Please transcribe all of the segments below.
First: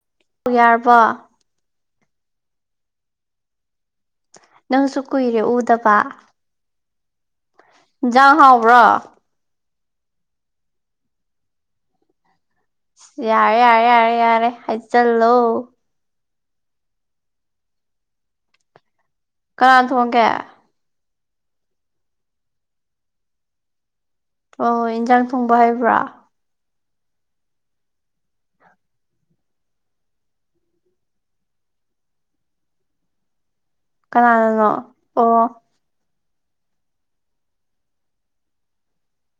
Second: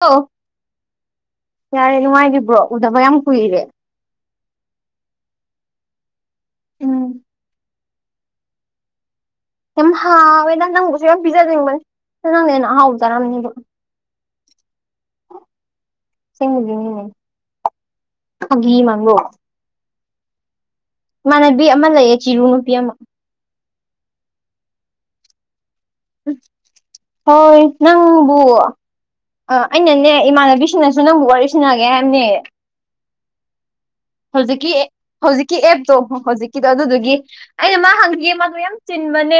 ꯑꯧ ꯌꯥꯔꯕꯣ ꯌꯥꯔꯦ ꯅꯨꯡꯉꯥꯏꯔꯤꯕ꯭ꯔꯣ ꯎꯗꯕ ꯌꯥꯝ ꯀꯨꯏꯔꯦ ꯅꯪꯁꯨ ꯀꯨꯏꯔꯦ ꯎꯗꯕ ꯎꯝ ꯏꯟꯖꯥꯡ ꯍꯥꯎꯕ꯭ꯔ‌ꯣ ꯌꯥꯝ ꯍꯥꯎꯋꯦꯗ ꯅꯪꯕꯨꯁꯨ ꯌꯥꯝ ꯄꯤꯖꯅꯤꯡꯕꯟ [unintelligible] ꯍꯥꯎ ꯌꯥꯔꯦ ꯌꯥꯔꯦ ꯌꯥꯔꯦ ꯌꯥꯔꯦ ꯍꯩꯖꯜꯂꯣ [unintelligible] ꯐꯒꯤ ꯃꯥꯟꯕ꯭ꯔ‌ꯣ ꯀꯅꯥꯟ ꯊꯣꯡꯒꯦ ꯏꯃꯥꯟꯅꯕꯤ ꯑꯃ ꯂꯩꯌꯦ ꯀꯤꯔꯨ ꯍꯨꯠꯄꯤ ꯑꯃ ꯑꯣ ꯏꯟꯖꯥꯡ ꯊꯣꯡꯕ ꯍꯩꯕ꯭ꯔ‌ꯣ ꯍꯣꯏ ꯅꯪꯕꯨ ꯑ ꯑꯩꯅꯅꯦ ꯏꯃꯥꯟꯅꯕꯤꯁꯤꯡꯅꯁꯨ ꯅꯪꯕꯨ ꯋꯥꯔꯤ ꯁꯟꯅꯒꯦ ꯍꯥꯏꯝꯅꯦ ꯍꯧꯖꯤꯛꯀꯤ ꯑꯦ ꯀꯅꯥꯅꯅꯣ ꯍꯧꯖꯤꯛꯀꯤ ꯑꯣ ꯑꯦꯞꯇꯣ ꯍ‌ꯣꯖꯤꯛ ꯀꯤꯗꯣ ꯑꯗꯨꯗꯨꯒꯤ ꯑꯩꯅ ꯃꯥ ꯍꯪꯈꯤꯒꯦ ꯃꯥꯗꯣ ꯌꯥꯝ ꯆꯤꯟꯕꯅꯦ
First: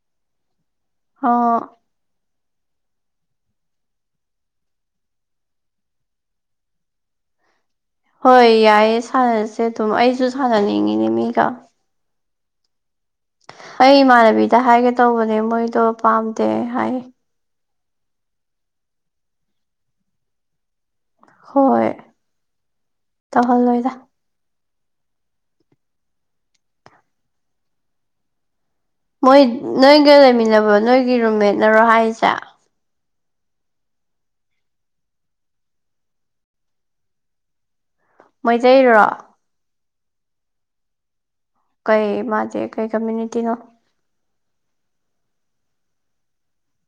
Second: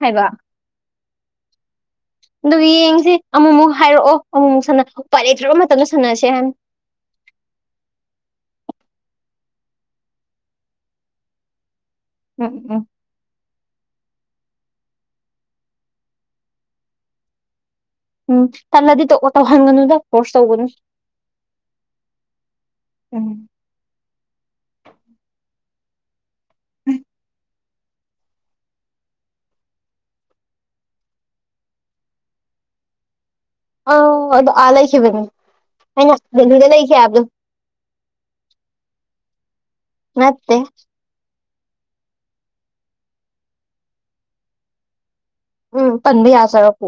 ꯍꯥꯏꯕ ꯑꯣ ꯗꯨꯒ ꯌꯦꯡꯁꯤ ꯑꯃꯨꯃꯨꯛ ꯍꯥꯏꯔꯛꯑꯣ ꯑꯃꯨꯃꯨꯛ ꯁꯅꯁꯤ ꯎꯄꯥꯏ ꯂꯩꯇ꯭ꯔꯕ ꯃꯇꯝꯗ ꯁꯥꯟꯅꯁꯦ ꯍꯥꯅ ꯍꯣꯏ ꯌꯥꯏꯌꯦ ꯁꯥꯟꯅꯁꯦ ꯑꯗꯨꯝ ꯑꯩꯁꯨ ꯁꯥꯟꯅꯅꯤꯡꯉꯤꯅꯦ ꯃꯤꯒ ꯎꯝ ꯎꯝ ꯑꯩ ꯏꯃꯥꯟꯅꯕꯤꯗ ꯍꯥꯏꯒꯦ ꯇꯧꯕꯅꯦ ꯃꯣꯏꯗꯣ ꯄꯥꯝꯗꯦ ꯍꯥꯏ ꯎꯝ ꯇꯜꯂꯗꯤ ꯇ‌ꯣꯑꯣ ꯇꯧꯍꯟꯒꯅꯨꯗ ꯐ‌ꯣꯔꯁ ꯇꯧꯒꯅꯨ ꯍꯣꯏ ꯎꯝ ꯇꯧꯍꯜꯂꯣꯏꯗꯥ ꯎꯝ ꯃꯣꯏ ꯅꯣꯏꯒ ꯂꯩꯃꯤꯟꯅꯕ ꯅꯣꯏꯒꯤ ꯔꯨꯝꯃꯦꯠꯅꯔꯣ ꯍꯥꯏꯖꯦ ꯑꯧ ꯑꯗꯣ ꯑ ꯂꯩꯒꯤꯕꯒꯤꯅꯤ ꯑꯩꯅ ꯗꯦꯂꯤꯗ ꯂꯩꯈꯤ ꯍꯥꯏꯕꯗꯣ ꯃꯩꯇꯩꯔꯣ ꯅꯠꯇꯦ ꯀꯩ ꯃꯥꯗꯤ ꯀꯩ ꯀꯝꯃ꯭ꯌꯨꯅꯤꯇꯤꯅꯣ ꯎꯝ ꯄꯟꯕ ꯌꯥꯖꯔꯛꯄꯣ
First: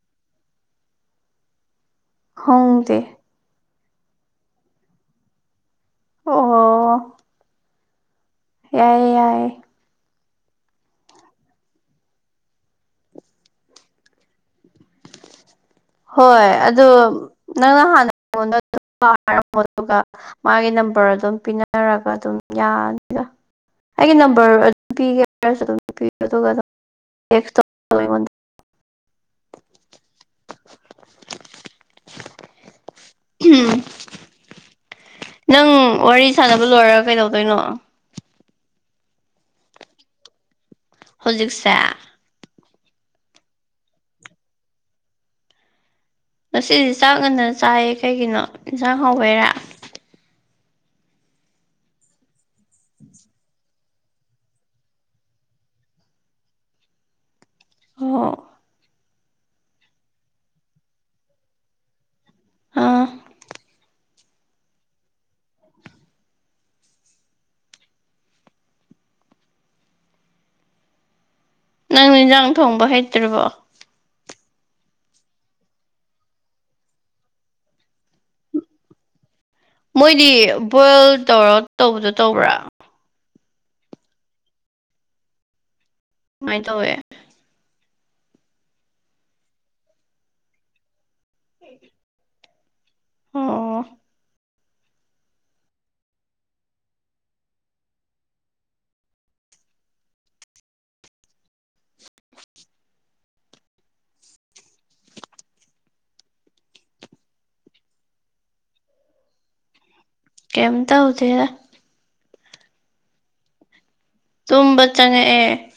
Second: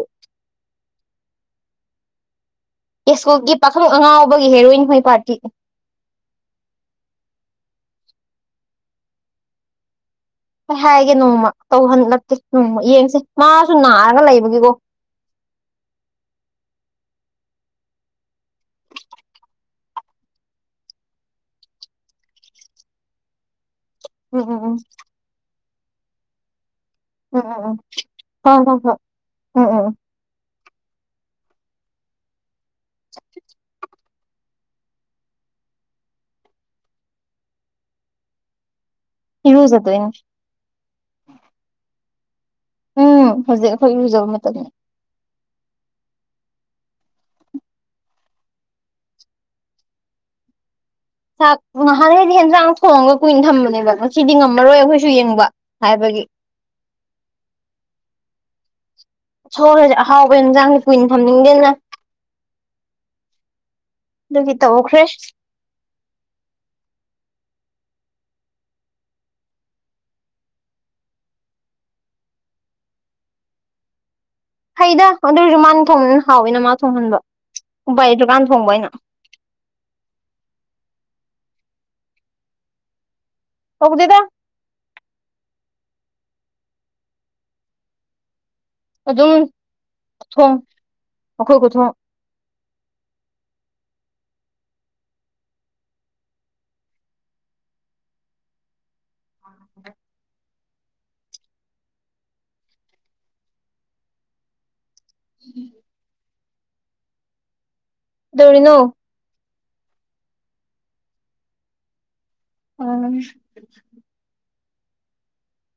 ꯈꯪꯗꯦ ꯀꯦꯁꯣꯒꯤ ꯄꯥꯈꯪ ꯑꯉꯥꯎꯕꯒꯤ ꯍꯦꯔꯣꯏꯟ ꯍꯣꯏ ꯄꯥꯔꯇꯤ ꯑꯣ ꯌꯥꯏ ꯌꯥꯏ ꯑꯩ ꯍꯥꯏꯒꯦ ꯅꯣꯡꯃ ꯇꯧꯍꯟ ꯅꯠꯇꯦ ꯎꯝ ꯌꯦꯡꯁꯦ ꯃꯥꯁꯨ ꯅꯥꯔꯒ ꯂꯩꯕꯒꯤꯀꯣ [unintelligible] ꯍꯣꯏ ꯑꯗꯣ ꯅꯪꯅ ꯍꯥꯟꯅ ꯑꯩꯉꯣꯟꯗ [inaudible] ꯑꯗꯨꯒ ꯃꯥꯒꯤ ꯅꯝꯕꯔ ꯑꯗꯨꯝ ꯄꯤꯅꯔꯒ ꯑꯗꯨꯝ ꯌꯥꯅꯤꯗ ꯑꯩꯒꯤ ꯎꯝ ꯅꯝꯕꯔ ꯎꯝ ꯑꯗꯨꯝ ꯄꯤꯒꯦ ꯍꯥꯏꯔꯁꯨ ꯑꯗꯨꯝ ꯄꯤꯌꯣ ꯑꯗꯨꯒ ꯑꯗꯨꯝ ꯎꯝ ꯇꯦꯛꯁ ꯎꯝ ꯇꯧꯔꯛꯑꯣ ꯑꯩꯉꯣꯟꯗ ꯍꯣꯏ ꯍꯣꯏ ꯍꯣꯏ ꯎꯝ ꯎꯝ ꯎꯝ ꯅꯪ ꯋꯥꯔꯤ ꯁꯥꯟꯅꯕ ꯂꯣꯏꯔꯒ ꯀꯩꯗꯧꯗꯣꯏꯅꯣ ꯏꯔꯨꯖꯗꯣꯏꯅꯤ ꯍꯧꯖꯤꯛꯁꯦ ꯎꯝ ꯍꯧꯖꯤꯛ ꯑꯈꯣꯏ ꯏꯔꯨꯖꯕ ꯃꯇꯝꯅꯤ ꯉꯁꯤꯗꯤ ꯆꯥꯛ ꯉꯟꯅ ꯆꯥꯏꯌꯦ ꯀꯩꯒꯤꯅꯣ ꯏꯟꯁꯥꯡ ꯍꯥꯎꯕꯩꯔꯥ ꯆꯥꯛ ꯅꯍꯥꯟꯒꯩꯗꯤ ꯍꯦꯟꯖꯥꯡ ꯊꫭꯡꯉꯒ ꯀꯨꯏꯅ ꯊꯝꯕꯅꯦꯕ ꯁꯤꯗꯤ ꯉꯝꯃꯔꯣꯏ ꯑꯩꯈꯣꯏꯁꯨ ꯌꯦꯡꯕ ꯍꯥꯏꯕꯒꯤ ꯑꯣ ꯁꯣꯔꯖꯦ ꯑꯍꯥꯎꯕ ꯌꯦꯟꯖꯥꯡ ꯀꯨꯏꯅ ꯊꯝꯅꯤꯡꯗꯦꯗ ꯑꯥ ꯑꯗꯨꯒꯤ ꯇꯧꯈ꯭ꯔꯦ ꯅꯪ ꯏꯟꯖꯥꯡ ꯊꯣꯡꯕ ꯍꯩꯇ꯭ꯔꯤꯕꯣ ꯍꯩꯗ ꯑꯗꯨ ꯑꯣꯏꯔꯁꯨ ꯃꯥꯅ ꯊꯣꯡꯕ ꯍꯥꯎꯌꯦꯅ ꯃꯥ ꯊꯣꯡꯍꯟꯕ ꯎꯄꯥꯏ ꯂꯩꯇꯔꯀꯥꯟ ꯊꯣꯡꯕ ꯑꯩꯅ ꯃꯣꯏꯗꯤ ꯕꯣꯏꯜ ꯇꯧꯔ ꯇꯧꯕꯗꯣ ꯇꯧꯕ꯭ꯔꯥ ꯇꯧꯗꯦꯗ ꯃꯥꯏ ꯇꯧꯌꯦ ꯑꯗꯨꯝ ꯊꯨꯝ ꯑꯈꯣꯏ ꯈꯨꯊꯣꯡ ꯑꯣ [unintelligible] ꯎꯝ ꯗꯧꯔꯤꯅꯣ ꯀꯩꯌꯤꯝꯇꯧꯗꯦ [inaudible] ꯇꯨꯝꯕ ꯆꯪꯉꯛꯑꯦ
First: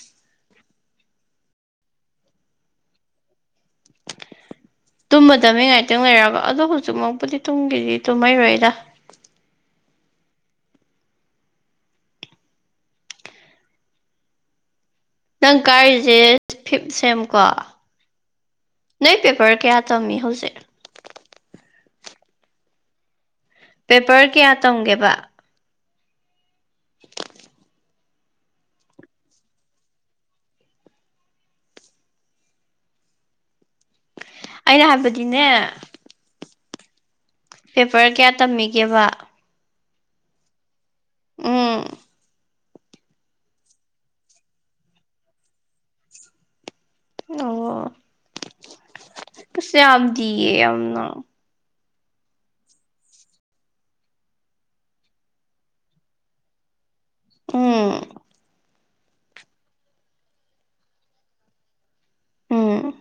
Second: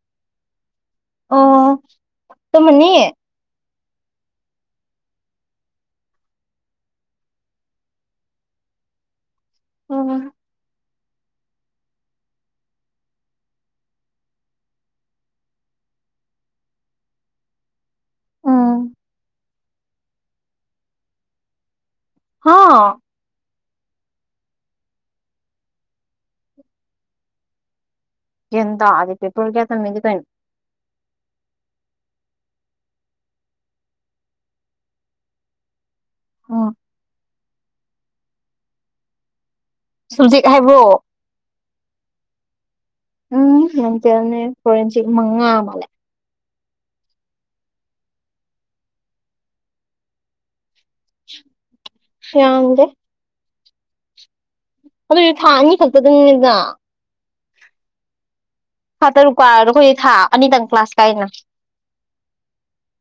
ꯑꯣ ꯇꯨꯃꯅꯤ ꯇꯨꯝꯃꯗꯃꯤ ꯉꯥꯏꯇꯪ ꯂꯩꯔꯒ ꯑꯗꯣ ꯍꯧꯖꯤꯛꯃꯛꯄꯨꯗꯤ ꯇꯨꯡꯒꯤꯗꯤ ꯇꯨꯝꯃꯩꯔꯣꯏꯗ ꯑꯣ ꯅꯪ ꯀꯥꯔꯤꯖꯦ ꯐꯤꯞ ꯁꯦꯝꯀꯣ ꯎꯝ ꯅꯣꯏ ꯄꯦꯄꯔ ꯀꯌꯥ ꯇꯝꯃꯤ ꯍꯧꯖꯤꯛ ꯍꯥ ꯄꯦꯄꯔ ꯀꯌꯥ ꯇꯝꯒꯦꯕ ꯒꯤꯌꯥꯟ ꯇꯥꯗꯦ ꯄꯦꯄꯔ ꯀꯌꯥ ꯇꯝꯃꯤꯗꯤ ꯀꯩꯅꫭ ꯑꯩꯅ ꯍꯥꯏꯕꯗꯤꯅꯦ ꯎꯝ ꯄꯦꯄꯔ ꯀꯌꯥ ꯇꯝꯃꯤꯒꯦꯕ ꯁꯕꯖꯦꯛ ꯍꯥꯏꯕ꯭ꯔꯣ ꯎꯝ ꯎꯝ [inaudible] ꯃꯉꯥ ꯃꯥꯜꯂꯦ ꯑꯣ ꯑꯁ ꯌꯥꯝꯗꯤꯌꯦ ꯌꯥꯝꯅ ꯌꯥꯝꯗꯦ ꯑꯗꯨꯏꯖꯨ ꯊꯥ ꯑꯅꯤ ꯈꯛꯇꯗꯪꯅꯤꯅ ꯎꯝ ꯊꯥ ꯇꯔꯨꯛ ꯀꯥꯔꯖꯨ ꯑꯩꯈꯣꯏ ꯊꯥ ꯑꯅꯤꯗꯪ ꯀ꯭ꯂꯥꯁ ꯀꯥꯏꯅ ꯎꯝ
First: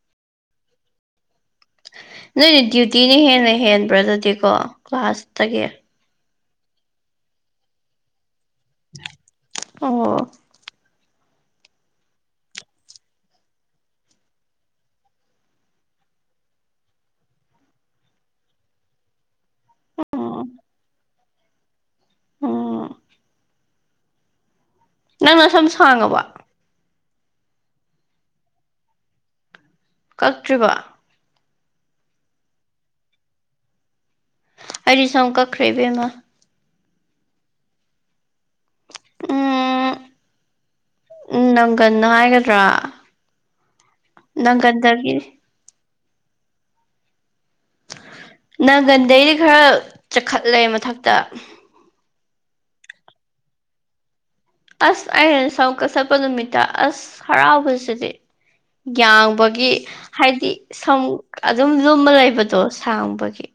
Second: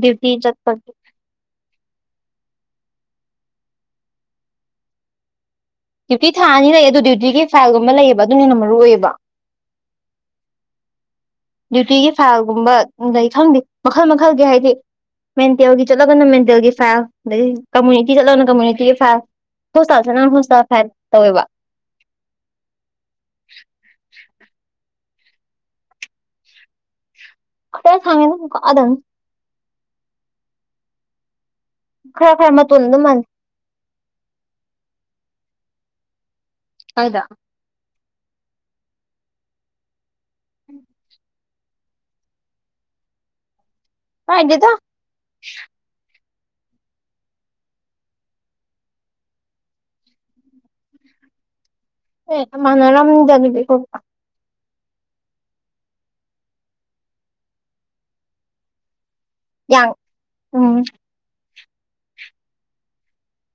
ꯗꯤꯌꯨꯇꯤ ꯆꯠꯄꯒꯤ ꯅꯣꯏꯗꯤ ꯗꯤꯌꯨꯇꯤꯅ ꯍꯦꯟꯅ ꯍꯦꯟꯕ꯭ꯔꯥ ꯑꯗꯨꯗꯤꯀꯣ ꯀ꯭ꯂꯥꯁꯇꯒꯤ ꯗꯤꯌꯨꯇꯤ ꯊꯥ ꯑꯅꯤ ꯂꯩꯌꯦ ꯑꯗꯨ ꯗꯤꯌꯨꯇꯤꯒꯤ ꯐꯥꯏꯜꯒꯨꯝꯕ ꯂꯩꯌꯦꯕ ꯑꯗꯨꯅ ꯍꯟꯅ ꯃꯔꯨ ꯑꯣꯏꯌꯦꯕ ꯑꯣ ꯗꯤꯌꯨꯇꯤꯒꯤ ꯐꯥꯏꯜꯒꯨꯝꯕ ꯂꯩ ꯈꯪꯗꯦ ꯃꯈꯜ ꯃꯈꯜꯒꯤ ꯍꯥꯏꯗꯤ ꯃꯦꯟꯇꯦꯜꯒꯤ ꯆꯠꯂꯒꯅ ꯃꯦꯟꯇꯦꯜꯒꯤ ꯐꯥꯏꯜ ꯑꯗꯩꯗꯤ ꯀꯝꯃꯨꯅꯤꯇꯤ ꯆꯠꯂꯒꯅ ꯀꯝꯃꯨꯅꯤꯇꯤꯒꯤ ꯐꯥꯏꯜ ꯍꯣꯁꯇꯥꯜ ꯆꯠꯂ ꯎꯝ ꯍꯣꯁꯇꯥꯜ ꯐꯥꯏꯜ ꯇꯧꯋꯦꯕ ꯑꯣ ꯅꯪ ꯅꯁꯝ ꯁꯥꯡꯉꯕꯣ ꯈꯔ ꯁꯥꯡꯉꯦꯗ ꯀꯛꯑꯗꯝꯅꯤ ꯀꯛꯇꯔꯤꯕꯣ ꯈꯔ ꯈꯔ ꯃꯇꯣꯟ ꯑꯗꯨꯝ ꯃꯟ ꯑꯩꯗꯤ ꯁꯝ ꯀꯛꯈꯔꯦ ꯏꯕꯦꯝꯃꯥ ꯀꯥꯏꯗ [unintelligible] ꯎꯝ ꯅꯪꯒꯟ ꯍꯥꯏꯒꯗ꯭ꯔꯥ ꯍꯥꯏꯗꯦꯗ ꯅꯪꯒꯟꯗꯒꯤ ꯅꯪꯒꯟꯗꯩꯗꯤ ꯈꯔ ꯆꯛꯈꯠꯂꯦ ꯃꯊꯛꯇ ꯑꯦ ꯃꯥꯟꯅꯔꯝꯗꯕꯤꯗ ꯇꯣꯛꯞ ꯑꯁ ꯑꯩꯅ ꯁꯝ ꯀꯛꯊꯠꯄꯥ ꯅꯨꯃꯤꯠꯇ ꯑꯁ ꯍꯔꯥꯎꯕꯁꯤꯗꯤ ꯌꯥꯡꯕ ꯒꯤ ꯌꯥꯡ ꯍꯥꯏꯗꯤ ꯎꯝ ꯁꯝ ꯑꯗꯨꯝ ꯂꯨꯝꯃꯥ ꯂꯩꯕꯗꯣ ꯁꯥꯡꯕꯒꯤ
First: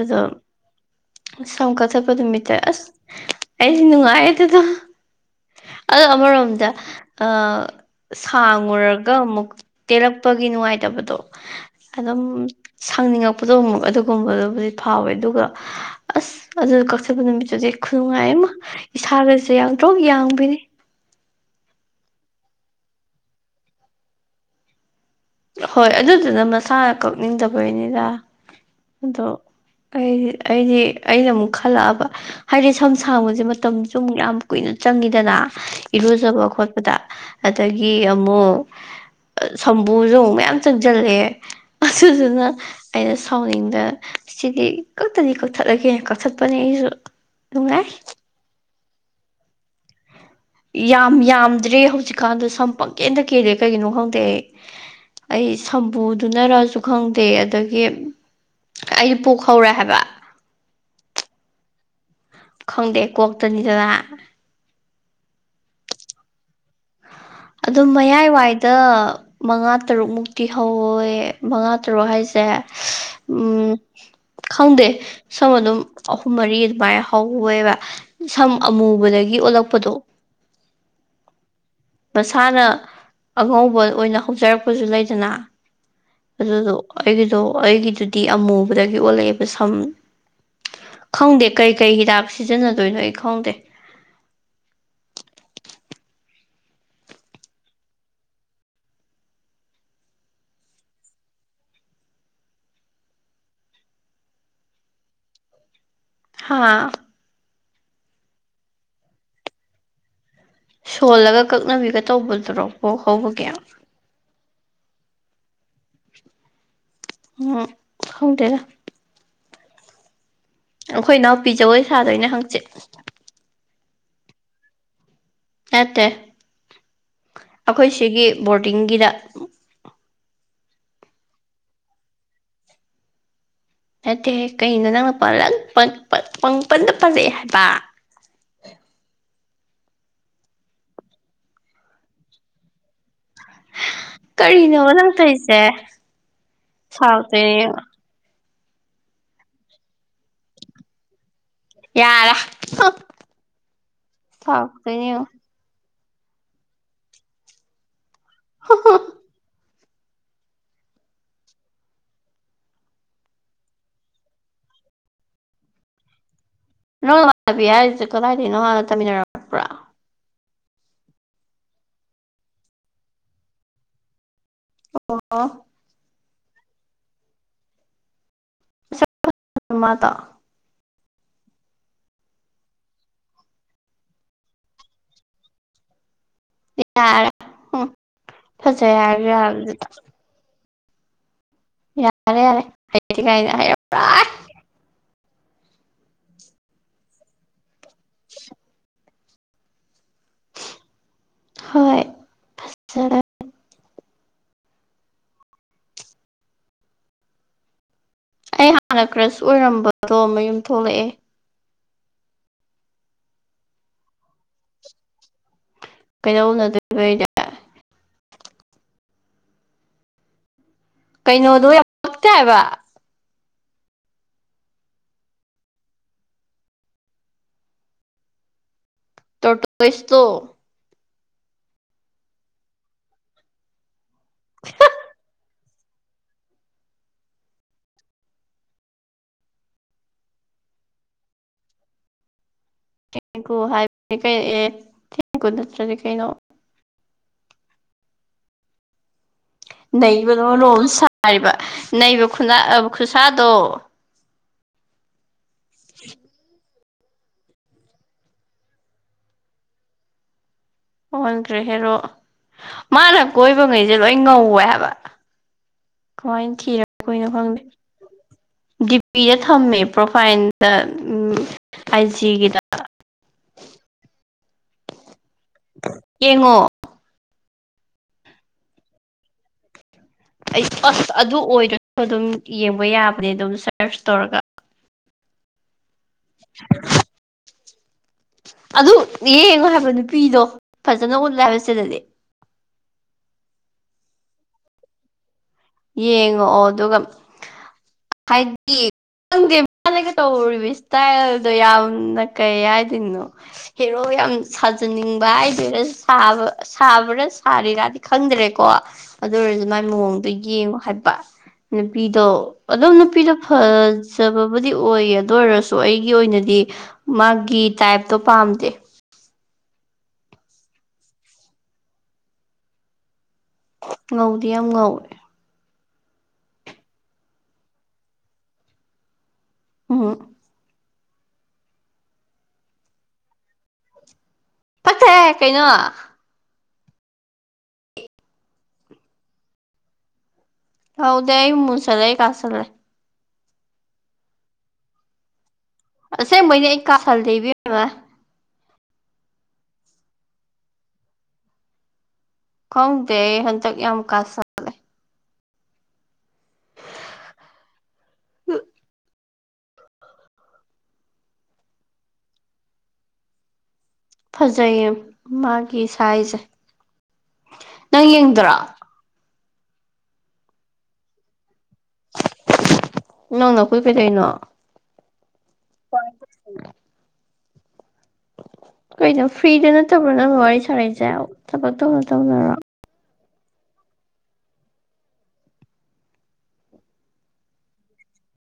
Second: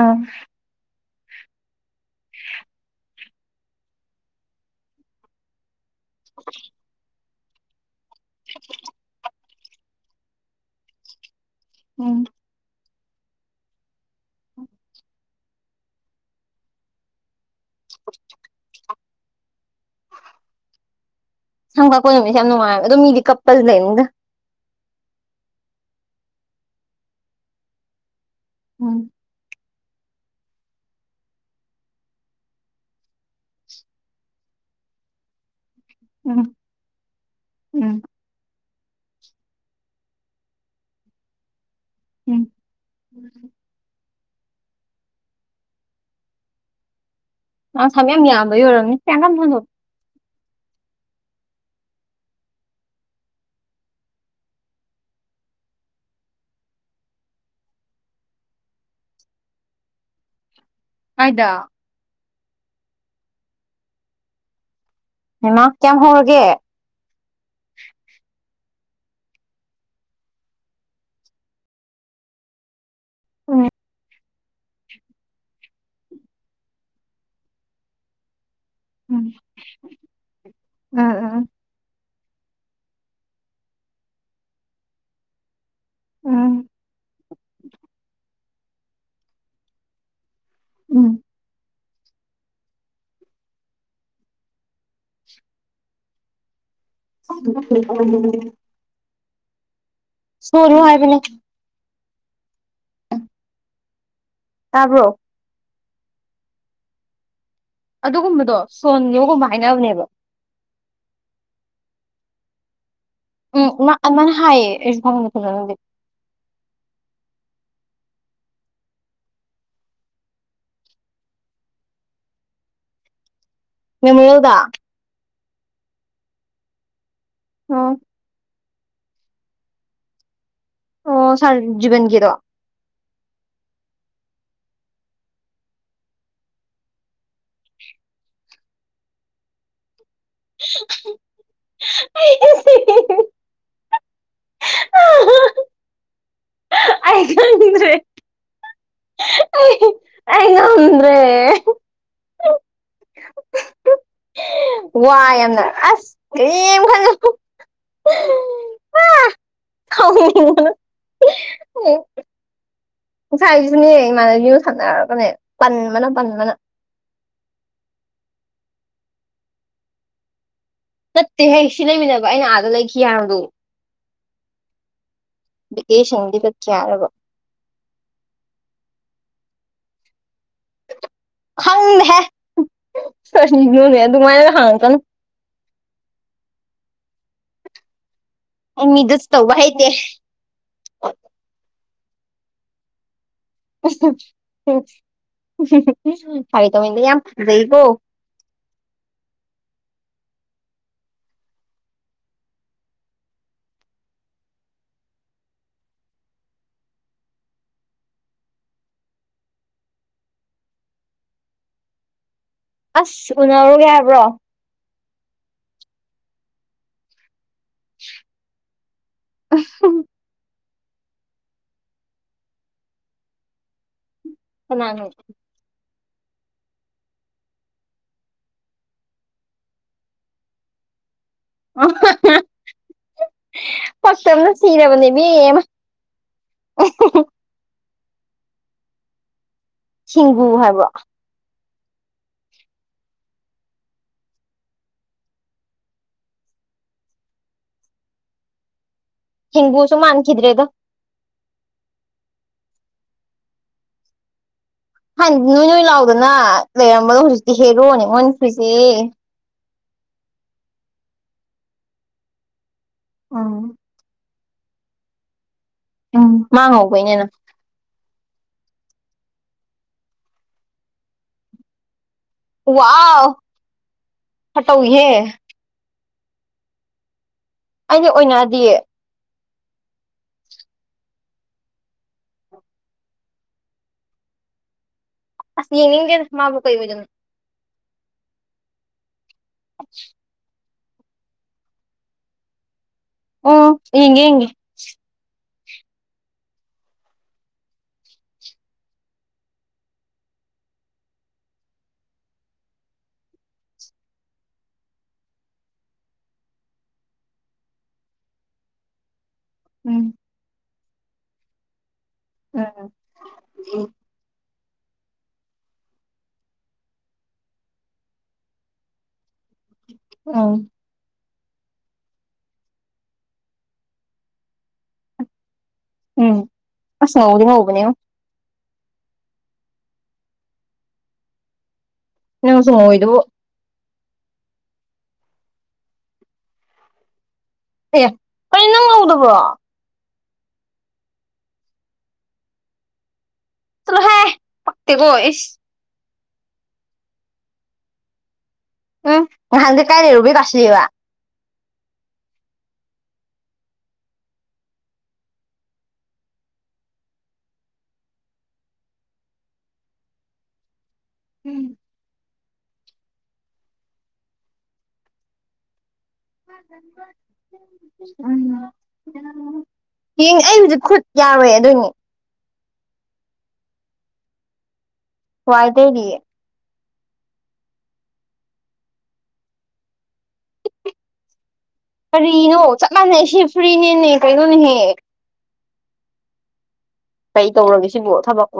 ꯑꯥ ꯁꯝ ꯀꯛꯊꯠꯄꯥ ꯅꯨꯃꯤꯠꯇ ꯑꯁ ꯑꯩꯗꯤ ꯅꯨꯡꯉꯥꯏꯌꯦ ꯑꯗꯨꯗꯣ ꯑꯗꯣ ꯑꯃꯔꯣꯝꯗ ꯑꯥ ꯁꯥꯡꯉꯨꯔꯒ ꯑꯃꯨꯛ ꯇꯦꯜꯂꯛꯄꯒꯤ ꯅꯨꯡꯉꯥꯏꯇꯕꯗꯣ ꯎꯝ ꯑꯗꯨꯝ ꯁꯥꯡꯅꯤꯡꯉꯛ ꯄꯗꯣꯃꯨꯛ ꯑꯗꯨꯒꯨꯝꯕꯗꯨꯕꯨꯗꯤ ꯐꯥꯎꯋꯦ ꯑꯗꯨꯒ ꯑꯁ ꯑꯗꯨ ꯀꯛꯊꯠꯃ ꯅꯨꯃꯤꯠꯇ ꯗꯗꯤ ꯈꯨꯅꯨꯡꯉꯥꯏ ꯑꯃ ꯏꯁꯥꯒꯁꯦ ꯌꯥꯡꯇꯔꯣꯛ ꯌꯥꯡꯕꯤꯅꯤ ꯁꯝ ꯀꯛꯄꯥ ꯅꯨꯃꯤꯠꯁꯦ ꯌꯥꯝ ꯅꯨꯡꯉꯥꯏꯕ ꯑꯗꯣ ꯃꯤꯗꯤ ꯀꯞꯄ ꯂꯩꯝꯅꯤꯗ ꯍꯣꯏ ꯑꯗꯨꯗꯨꯅ ꯃꯁꯥꯅ ꯀꯛꯅꯤꯡꯗꯕꯩꯅꯤꯗ ꯎꯝ ꯑꯗꯣ ꯑꯩ ꯑꯩꯗꯤ ꯑꯩꯅ ꯑꯃꯨꯛ ꯈꯜꯂꯛꯑꯕ ꯍꯥꯏꯗꯤ ꯁꯝ ꯁꯥꯡꯕꯁꯦ ꯃꯇꯝꯁꯨꯨ ꯃꯨꯛ ꯌꯥꯝ ꯀꯨꯏꯅ ꯆꯪꯉꯤꯗꯅ ꯎꯝ ꯏꯔꯨꯖꯕ ꯈꯣꯠꯄꯗ ꯑꯗꯒꯤ ꯎꯝ ꯑꯃꯨꯛ ꯁꯝ ꯕꯨꯖꯣꯡ ꯃꯌꯥꯝ ꯆꯪꯁꯤꯜꯂꯛꯑꯦ ꯎꯝ ꯑꯁꯨꯗꯨꯅ ꯑꯩꯅ ꯁꯥꯎꯅꯤꯡꯗꯅ ꯁꯤꯗꯤ ꯀꯛꯇꯗꯤ ꯀꯛꯊꯠꯂꯒꯦ ꯀꯛꯊꯠꯄꯅꯤ ꯑꯩꯁꯨ ꯅꯨꯡꯉꯥꯏ ꯑ ꯁꯝ ꯌꯥꯝ ꯌꯥꯝꯕꯩ ꯑꯣꯏꯔꯝꯅꯤ ꯀꯌꯥꯝ ꯀꯌꯥꯝ ꯍꯞꯇꯨꯏꯅꯣ ꯌꯥꯝ ꯌꯥꯝꯗ꯭ꯔꯦ ꯍꯧꯖꯤꯛꯀꯥꯟꯗꯣ ꯁꯝ ꯄꯪꯀꯦꯟꯗ ꯀꯦꯜꯂꯦ ꯀꯩꯒꯤꯅꯣ ꯈꯪꯗꯦ꯫ ꯑꯩ ꯁꯝꯄꯨꯗꯨꯅꯔꯁꯨ ꯈꯪꯗꯦ ꯑꯗꯒꯤ ꯑꯩ ꯄꯣꯛ ꯍꯧꯔꯦ ꯍꯥꯏꯕ ꯀꯥꯏꯗ ꯈꯪꯗꯦ ꯀꯣꯛꯇꯅꯤꯗꯅ ꯃꯃꯥ ꯀꯌꯥꯝ ꯍꯧꯔꯒꯦ? ꯑꯗꯨꯝ ꯃꯌꯥꯏꯋꯥꯏꯗ ꯃꯉꯥ ꯇꯔꯨꯛ ꯃꯨꯛꯇꯤ ꯍꯧꯋꯦ ꯃꯉꯥ ꯇꯔꯨꯛ ꯍꯥꯏꯁꯦ ꯎꯝ ꯈꯪꯗꯦ ꯁꯝ ꯑꯗꯨꯝ ꯑꯍꯨꯝ ꯃꯔꯤ ꯑꯗꯨꯃꯥꯏꯅ ꯍꯧꯋꯦꯕ ꯁꯝ ꯑꯃꯨꯕꯗꯒꯤ ꯑꯣꯜꯂꯛꯄꯗꯣ ꯎꯝ ꯎꯝ ꯎꯝ ꯃꯁꯥꯅ ꯑꯉꯧꯕ ꯑꯣꯏꯅ ꯍꯧꯖꯔꯛꯄꯁꯨ ꯂꯩꯗꯅ ꯎꯝ ꯑꯗꯨꯗꯣ ꯑꯩꯒꯤꯗꯣ ꯑꯩꯒꯤꯗꯨꯗꯤ ꯑꯃꯨꯕꯗꯒꯤ ꯑꯣꯜꯂꯛꯑꯦꯕ ꯁꯝ ꯎꯝ ꯈꯪꯗꯦ ꯀꯩꯀꯩ ꯍꯤꯗꯥꯛ ꯁꯤꯖꯤꯟꯅꯗꯣꯏꯅꯣ ꯑꯩ ꯈꯪꯗꯦ ꯎꯝ ꯁꯨꯅꯤ ꯍꯥꯏꯕꯅꯦ ꯇꯥꯕ꯭ꯔꯣ ꯍꯥꯥ ꯑꯗꯨꯒꯨꯝꯕꯗꯣ ꯁꯣꯟꯌꯣꯒꯨꯝꯕ ꯍꯥꯏꯅꯕꯅꯦꯕ ꯁꯣꯜꯂꯒ ꯀꯛꯅꯕꯤꯒ ꯇꯧꯕꯗꯨꯔꯣ ꯄꯣꯛ ꯍꯧꯕꯒꯤ ꯑꯃꯥ ꯍꯥꯏꯌꯦ ꯑꯩꯁꯨ ꯈꯪꯗꯦ ꯐꯖꯅꯗꯤ ꯎꯝ ꯈꯪꯗꯦꯗ ꯑꯩꯈꯣꯏ ꯏꯅꯥꯎꯄꯤ ꯖꯒꯣꯏ ꯁꯥꯗꯣꯏꯅꯦ ꯍꯪꯆꯤꯠ ꯃꯦꯃꯣꯔꯦꯜ ꯗꯥ ꯅꯠꯇꯦ ꯑꯩꯈꯣꯏ ꯑꯣ ꯁꯤꯒꯤ ꯕꯣꯔꯗꯤꯡꯒꯤꯗ ꯑꯣ ꯁꯥꯔ ꯖꯨꯒꯤꯟꯒꯤꯗꯣ ꯅꯠꯇꯦꯍꯦ ꯀꯩꯅꯣ ꯅꯪꯅ ꯄꯥꯔꯟ ꯄꯟ ꯄꯠ ꯄꯪꯄꯟꯗ ꯄꯟꯂꯛꯑꯦ ꯍꯥꯏꯕꯥ ꯑꯩꯗꯤ ꯁꯤꯔꯦ ꯀꯔꯤꯅꯣꯕ ꯅꯪꯅ ꯇꯧꯔꯤꯁꯦ ꯑꯩ ꯁꯥꯎꯔꯛꯇꯣꯏꯅꯦ ꯌꯦꯡꯉꯣ ꯈꯪꯗ꯭ꯔꯦ ꯑꯩ ꯉꯝꯗꯔꯦ ꯌꯥꯔꯦ ꯁꯥꯎꯔꯛꯇꯣꯏꯅꯦ ꯋꯥꯏ ꯌꯥꯝꯅ ꯑꯁ ꯀꯔꯤꯝ ꯈꯜꯂꯨꯅꯨ ꯍꯣ ꯍꯣꯏ ꯈꯪꯉꯣꯏ ꯅꯪ ꯉꯁꯥꯏꯁꯨꯅꯦ ꯏꯃꯥꯅꯕꯤꯒ ꯁꯥꯟꯅꯔꯒꯅꯦ ꯄꯟꯕꯅ ꯄꯟꯕꯅ ꯅꯣꯏ ꯅꯃꯥꯅꯕꯤ ꯍꯥꯏꯁꯦ ꯀꯗꯥꯏꯗꯩꯅꯣ ꯅꯪ ꯍꯥꯟꯅ ꯇꯝꯃꯤ ꯅꯔꯛꯄꯔꯣ ꯅꯠꯇꯦꯍꯦ ꯁꯤ ꯂꯩꯃꯤꯟꯅꯕ ꯑꯩꯅ ꯑꯥꯗ ꯂꯩꯈꯤ ꯍꯥꯏꯕꯗꯣ ꯑꯣ ꯑꯣ ꯚꯦꯀꯦꯁꯟꯒꯤ ꯆꯠꯈꯤ ꯍꯥꯏꯔꯒ ꯃꯁꯛ ꯃꯥꯗꯣ ꯈꯪꯗꯦꯍꯦ ꯀꯔꯤꯅꯣꯅꯦ ꯑꯗꯨꯃꯥꯏꯅ ꯍꯪꯉꯛꯀꯅꯨ ꯌꯥꯔꯦ ꯍꯨꯡ ꯑꯩ ꯐꯖꯩ ꯍꯥꯏꯔꯁꯨ ꯃꯤꯗꯨꯁꯨ ꯇꯧꯕ ꯌꯥꯕꯗꯨꯗ ꯍꯩꯇꯦ ꯌꯥꯔꯦ ꯌꯥꯔꯦ ꯌꯥꯏꯅ ꯍꯥꯏꯌꯣ ꯐꯥꯒꯤ ꯇꯧꯕꯅꯤꯗ ꯌꯥꯝ ꯐꯖꯩꯀꯣ [inaudible] ꯍꯣꯏ ꯐꯖꯔꯦ ꯑꯩ ꯍꯥꯟꯅ ꯀ꯭ꯔꯁ ꯑꯣꯏꯔꯝꯕꯗꯣ ꯃꯌꯨꯝ ꯊꯣꯛꯂꯛꯑꯦ ꯑꯁ ꯎꯅꯔꯨꯒꯦ ꯍꯥꯏꯕ꯭ꯔꯣ ꯀꯩꯗꯧ ꯎꯅꯗꯣꯏꯕ ꯑꯩꯗꯤ ꯎꯝ ꯍꯨꯝ ꯀꯩꯅꯣꯗꯣ ꯌꯥꯝ ꯄꯛꯇꯦ ꯍꯥꯏꯕ ꯀꯅꯥꯅꯣ ꯇꯣꯔꯇꯣꯏꯁꯇꯣ [unintelligible] ꯄꯛꯇꯕꯅ ꯁꯤꯔꯕꯅꯦ ꯃꯤ ꯑꯃ ꯄꯨꯒꯣ ꯍꯥꯏꯕꯔꯣ ꯊꯦꯡꯒꯨ ꯍꯥꯏꯕꯅꯤ ꯀꯩꯅꯣ ꯑꯦ ꯊꯦꯡꯒꯨ ꯅꯠꯇ꯭ꯔꯗꯤ ꯀꯩꯅꯣ ꯍꯤꯡꯒꯨꯁꯨ ꯅꯩꯕꯅ ꯃꯥꯟꯈꯤꯗ꯭ꯔꯦꯗ ꯃꯔꯣꯟ ꯑꯃ ꯁꯥꯔꯤꯕ ꯅꯩꯕ ꯈꯨꯠꯁꯥꯗꯣ ꯍꯥꯟꯅ ꯅꯣꯏ ꯅꯣꯏ ꯂꯥꯎꯗꯅ ꯂꯩꯔꯝꯕꯗꯣ ꯍꯧꯖꯤꯛꯇꯤ ꯍꯦꯔꯣꯅꯤ ꯑꯣꯟꯈꯔ꯭ꯤꯁꯦ ꯑꯣꯟꯈ꯭ꯔꯦ ꯍꯦꯔꯣ ꯃꯥꯅ ꯎꯝ ꯀꯣꯏꯕꯉꯩꯁꯦ ꯂꯣꯏ ꯉꯧꯋꯦ ꯍꯥꯏꯕ ꯎꯝ ꯀꯃꯥꯏꯅ ꯃꯥꯥ ꯊꯤꯔ ꯉꯧꯕꯩꯅꯦ ꯑꯗꯣ ꯗꯤ ꯄꯤꯗ ꯊꯝꯃꯦ ꯄ꯭ꯔꯣꯐꯥꯏꯟꯗ ꯎꯝ ꯑꯥꯏ ꯖꯤꯒꯤ ꯋꯥꯎ ꯈꯔꯥ ꯇꯧꯏꯍꯦ ꯌꯦꯡꯉꯣ ꯑꯩꯗꯤ ꯑꯣꯏꯅꯗꯤꯌꯦ ꯑꯩ ꯑꯁ ꯑꯗꯨ ꯑꯣꯏꯗ꯭ꯔꯁꯨ ꯑꯗꯨꯝ ꯌꯦꯡꯕ ꯌꯥꯕꯅꯦ ꯑꯗꯨꯝ ꯁꯔꯁ ꯇꯧꯔꯒ ꯑꯁ ꯌꯦꯡꯅꯤꯡꯗꯦꯗꯥ ꯃꯥꯕꯨ ꯀꯩ ꯑꯣꯏꯗꯅ ꯑꯗꯨ ꯌꯦꯡꯉꯣ ꯍꯥꯏꯕ ꯅꯨꯄꯤꯗꯣ ꯐꯖꯅ ꯎꯠꯂꯦ ꯍꯥꯏꯕ ꯁꯤꯗꯗꯤ ꯑꯣ ꯌꯦꯡꯒꯦ ꯌꯦꯡꯒꯦ ꯌꯦꯡꯉꯛꯑꯣ ꯑꯗꯨꯒ ꯍꯥꯏꯗꯤ ꯈꯪꯗꯦ ꯃꯥꯅꯒꯥ ꯇꯧꯔꯤꯕ ꯏꯁꯇꯥꯏꯜꯗꯣ ꯌꯥꯝꯅ ꯀꯩ ꯍꯥꯏꯗꯣꯏꯅꯣ ꯍꯦꯔꯣ ꯌꯥꯝ ꯁꯥꯖꯅꯤꯡꯕ ꯍꯥꯏꯗꯣꯏꯔ ꯁꯥꯕ ꯁꯥꯕ꯭ꯔꯥ ꯁꯥꯔꯤꯔꯥꯗꯤ ꯈꯪꯗ꯭ꯔꯦꯀꯣ ꯑꯗꯨ ꯑꯣꯏꯔꯁꯨ ꯃꯥꯏ ꯎꯝ ꯃꯑꯣꯡꯗꯣ ꯌꯦꯡꯉꯣ ꯍꯥꯏꯕ ꯅꯨꯄꯤꯗꯣ ꯎꯝ ꯑꯗꯨꯝ ꯅꯨꯄꯤꯗꯣ ꯐꯖꯕꯕꯨꯗꯤ ꯑꯣꯏꯌꯦ ꯑꯗꯨ ꯑꯣꯏꯔꯁꯨ ꯑꯩꯒꯤ ꯑꯣꯏꯅꯗꯤ ꯃꯥꯒꯤ ꯇꯥꯏꯞꯇꯣ ꯄꯥꯝꯗꯦ ꯑꯥꯎ ꯉꯧꯗꯤ ꯌꯥꯝ ꯉꯧꯋꯦ ꯎꯝ ꯑꯁ ꯉꯧꯕꯗꯤ ꯉꯧꯕꯅꯦꯉꯣ ꯎꯝ ꯅꯪꯁꯨ ꯉꯧꯔꯤꯗꯨꯕꯨ ꯄꯛꯇꯦꯍꯦ ꯀꯩꯅꯣ ꯑꯦ ꯀꯔꯤꯅꯣ ꯅꯪ ꯉꯧꯗꯕꯔꯣ ꯉꯧꯗꯦ ꯑꯩ ꯃꯨꯁꯤꯜꯂꯦ ꯑꯩ ꯀꯥꯁꯤꯜꯂꯦ ꯆꯠꯂꯣ ꯍꯦ ꯄꯥꯛꯇꯦꯀꯣ ꯏꯁ ꯑꯁꯦꯡꯕꯩꯅꯤ ꯑꯩ ꯀꯥꯥꯁꯜꯂꯦ ꯏꯕꯦꯃꯥ ꯎꯝ ꯅꯥꯍꯥꯟꯗꯤ ꯀꯥꯏ ꯂꯩꯔꯨꯕꯩ ꯀꯥꯁꯤꯜꯂꯤꯕꯥ ꯈꯪꯗꯦ ꯑꯩ ꯍꯟꯇꯥꯛ ꯌꯥꯝ ꯀꯥꯥꯁꯤꯜꯂꯦ ꯎꯝ ꯐꯖꯩꯌꯦ ꯃꯥꯒꯤ ꯁꯥꯏꯁꯦ ꯅꯪ ꯌꯦꯡꯗꯔꯣ ꯌꯦꯡ ꯑꯩ ꯍꯧꯖꯤꯛ ꯈꯨꯠ ꯌꯥꯎꯌꯦ ꯑꯗꯨꯏꯅꯦ ꯅꯪ ꯅꯈꯨꯠ ꯀꯩꯗꯧꯔꯤꯅꯣ ꯋꯥꯏ ꯇꯩꯔꯤꯌꯦ ꯎꯝ [inaudible] ꯀꯩꯅꯣ ꯐ꯭ꯔꯤꯗ ꯅꯠꯇꯕ꯭ꯔꯣ ꯅꯪ ꯋꯥꯔꯤ ꯁꯥꯔꯩꯁꯦ ꯊꯕꯛ ꯇꯧ ꯀꯔꯤꯅꯣ ꯆꯞ ꯃꯥꯟꯅꯩ ꯁꯤ ꯐꯨ꯭ꯔꯤꯅꯤꯅꯦ ꯀꯩꯅꯣꯅꯦꯍꯦ ꯀꯩ ꯇꯧꯔꯒꯦ ꯁꯤꯕꯨ ꯊꯕꯛꯂꯣ